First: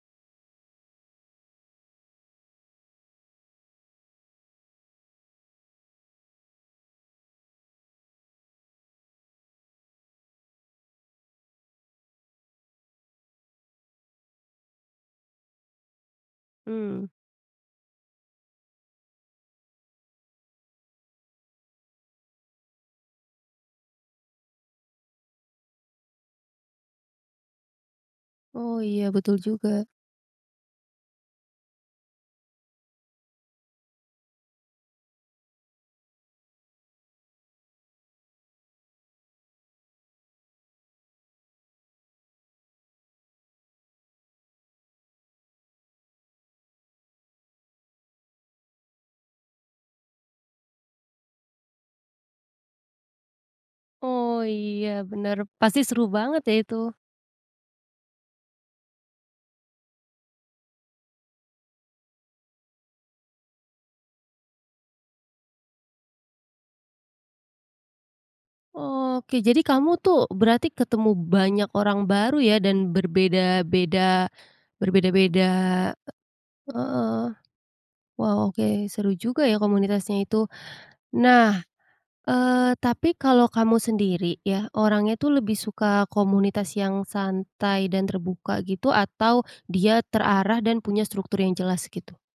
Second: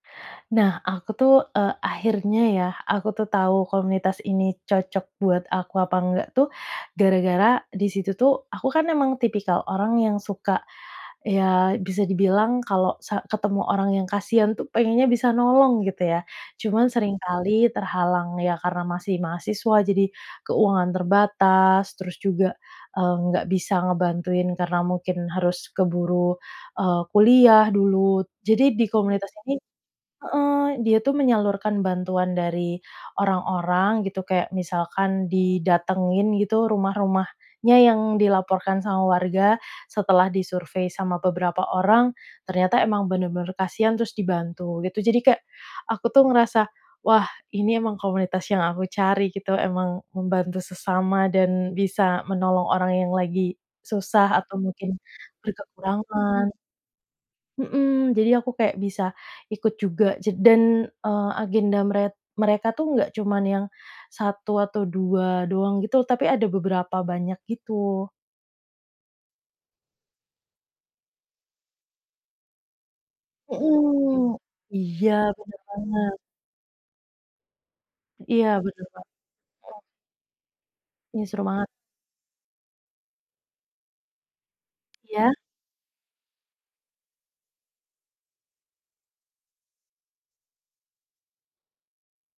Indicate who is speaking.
Speaker 1: Nah aku tuh, e akhirnya ya, aku tuh tahu komunitas ini cocok buat aku apa enggak tuh, gara-gara, di situ tuh, aku kan emang tipikal orang yang suka, ya, bisa dibilang kalau sa ketemu orang yang kasihan tuh pengennya bisa nolong gitu ya. Cuman
Speaker 2: Mmm.
Speaker 1: seringkali terhalang, ya karena masih mahasiswa jadi, keuangan terbatas terus juga, eee, nggak bisa ngebantuin karena mungkin harus keburu, eee, kuliah dulu. Jadi
Speaker 2: Oh
Speaker 1: di
Speaker 2: iya,
Speaker 1: komunitas
Speaker 2: betul
Speaker 1: ini
Speaker 2: juga.
Speaker 1: heeh, dia tuh menyalurkan bantuan dari orang-orang gitu kayak, misalkan didatengin gitu rumah rumahnya yang dilaporkan sama warga, setelah disurvei sama beberapa orang, ternyata emang benar-benar kasihan terus dibantu, gitu. Jadi kayak aku tuh ngerasa, wah ini emang komunitas yang aku cari gitu, emang membantu sesama dan bisa menolong orang yang lagi susah,
Speaker 2: Oh
Speaker 1: atau
Speaker 2: iya,
Speaker 1: mungkin,
Speaker 2: benar. Pasti seru banget
Speaker 1: berkekurangan.
Speaker 2: ya itu.
Speaker 1: Mhm, jadi aku kayak bisa, ikut juga dan, eee, agenda meret mereka tuh nggak cuma yang 1 atau 2 doang gitu, tapi ada beberapa banyak gitu.
Speaker 2: Oke, jadi kamu tuh, berarti ketemu banyak orang baru ya, dan berbeda-beda
Speaker 1: Mhm, iya
Speaker 2: berbeda-beda
Speaker 1: benar banget.
Speaker 2: heeh. Waw
Speaker 1: Iya benar
Speaker 2: oke,
Speaker 1: banget,
Speaker 2: seru juga ya
Speaker 1: mhm.
Speaker 2: komunitasnya itu.
Speaker 1: Iya seru
Speaker 2: Nah,
Speaker 1: banget.
Speaker 2: eee, tapi kalau kamu sendiri ya, orangnya itu
Speaker 1: Iya.
Speaker 2: lebih suka komunitas yang santai dan terbuka gitu, atau dia terarah dan punya struktur yang jelas gitu?